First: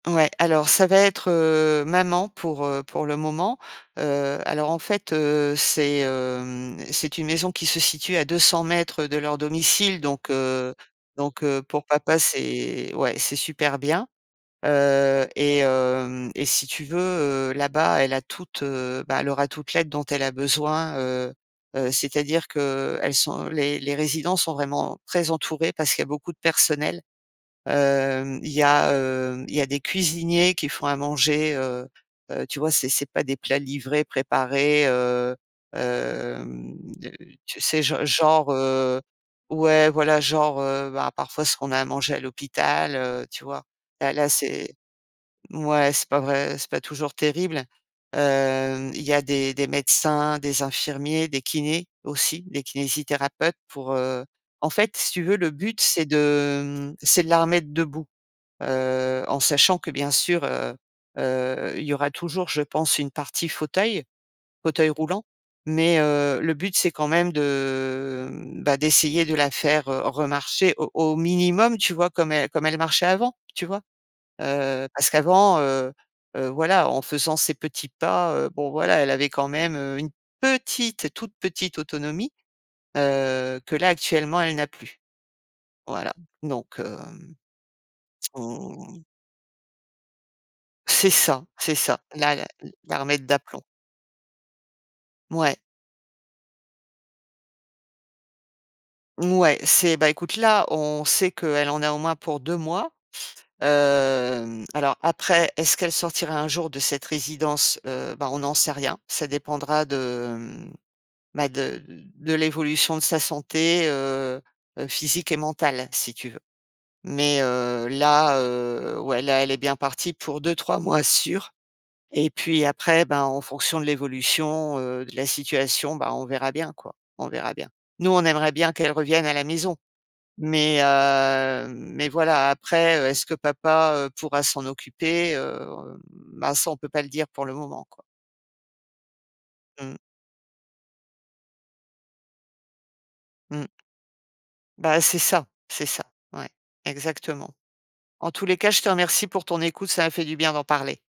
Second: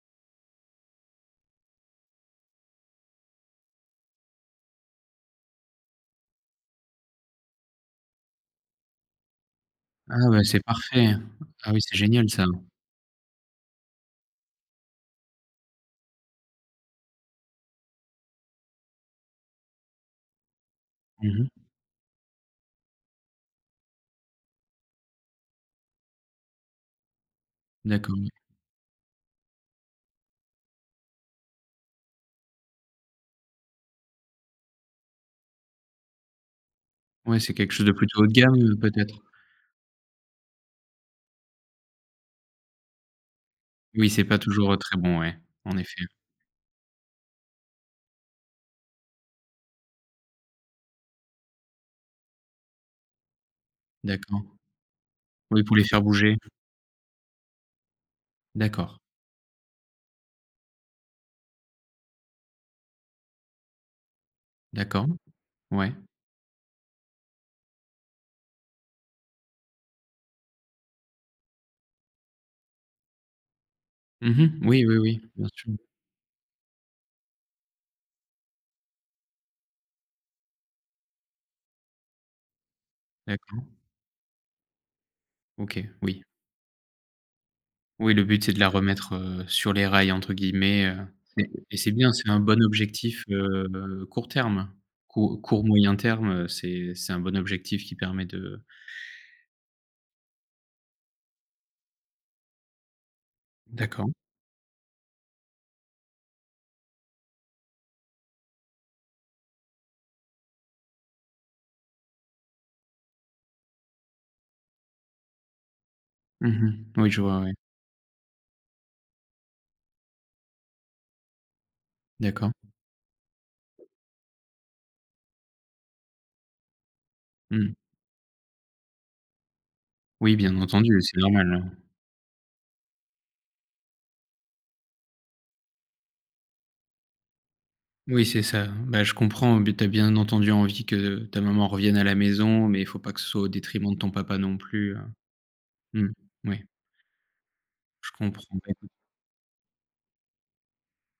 Ouais, alors ça va être, heu, maman pour, heu, pour le moment. Heu, alors en fait, heu, c'est, heu, c'est une maison qui se situe à 200 m de leur domicile. Ah Donc ouais, c'est heu, parfait, heu, donc heu, ah oui, pour c'est papa, génial ça, hein! c'est ouais, c'est super bien. Heu et hem si tu veux, heu, là-bas, elle a toute heu, bah, elle aura toute l'aide dont elle a besoin, Mmh heu, mh. heu, c'est-à-dire qu'elles sont les résidents sont vraiment très entourés parce qu'il y a beaucoup de personnel. D'accord, oui. Hem, il y a, heu, il y a des cuisiniers qui font à manger, heu heu, tu vois? C'est c'est pas des plats livrés, préparés, heu, hem, Ouais, c'est tu quelque sais, chose de gen plutôt haut de genre, gamme, heu, heu, peut-être? ouais, voilà genre, heu, bah parfois ce qu'on a, à manger à l'hôpital, heu, tu vois? Oui Là, c'est là pas toujours, c'est heu, très bon, ouais, en mouais effet. c'est pas vrai, c'est pas toujours terrible. Heu, il y a des des médecins, des infirmiers, des kinés, aussi, des kinésithérapeutes pour, heu D'accord, en fait, si tu veux, le oui pour but, les faire c'est de bouger. heu, c'est de la remettre debout. D'accord. Heu, en sachant que bien sûr, heu heu, il y aura toujours, je pense, une partie fauteuil, fauteuil D'accord, roulant. ouais. Mais, heu, le but, c'est quand même de, heu, bah, d'essayer de la faire, heu, remarcher au au minimum, tu vois? Comme elle elle marchait avant, tu vois? Mmh mh. Oui, Heu, oui, parce oui, bien qu'avant, sûr. heu, voilà, en faisant ses petits pas, heu, bon voilà, elle avait quand même, heu, une petite, toute petite autonomie, heu, D'accord. que là actuellement, elle n'a plus. OK, Voilà oui. donc heu, Oui le but, c'est de la hem remettre, heu, sur «les rails» entre guillemets, heu C'est ça, c'est et c'est ça bien, c'est là, un la bon la objectif remettre d'aplomb. heu, court terme, court Ouais. court moyen terme, heu, c'est c'est un bon objectif qui permet de Ouais, c'est beh, écoute là, on sait qu'elle en a au moins pour 2 mois. D'accord. Hem, alors après, est-ce qu'elle sortira un jour de cette résidence? Heu, bah, on n'en sait rien. Ça dépendra de, mmh, bah de de de l'évolution de sa santé, heu heu, physique et mentale, si tu veux. Mmh mh. Oui je vois, Mais ouais. heu là, heu ouais, là, elle est bien partie pour 2 ou 3 mois sûr et D'accord. puis après bah, en fonction de l'évolution, heu, de la situation, bah on verra bien quoi, on verra bien. Mmh. Nous, on aimerait bien qu'elle revienne à la maison. Oui bien Mais entendu, heu, c'est normal, heu, hein. mais voilà, après heu, est-ce que papa, heu, pourra s'en occuper? Heu, bah, ça, on ne peut pas le dire pour le moment, quoi. Oui c'est ça hein, ben je comprends, beh tu as Mmh. bien entendu envie que ta maman revienne à la maison, mais il ne faut pas que ce soit au Mmh. détriment de ton papa non plus, heu Bah, c'est ça, c'est ça, mmh, ouais, ouais. exactement. Je En tous comprends, les cas, bah je te écoute remercie pour ton écoute, ça m'a fait du bien d'en parler.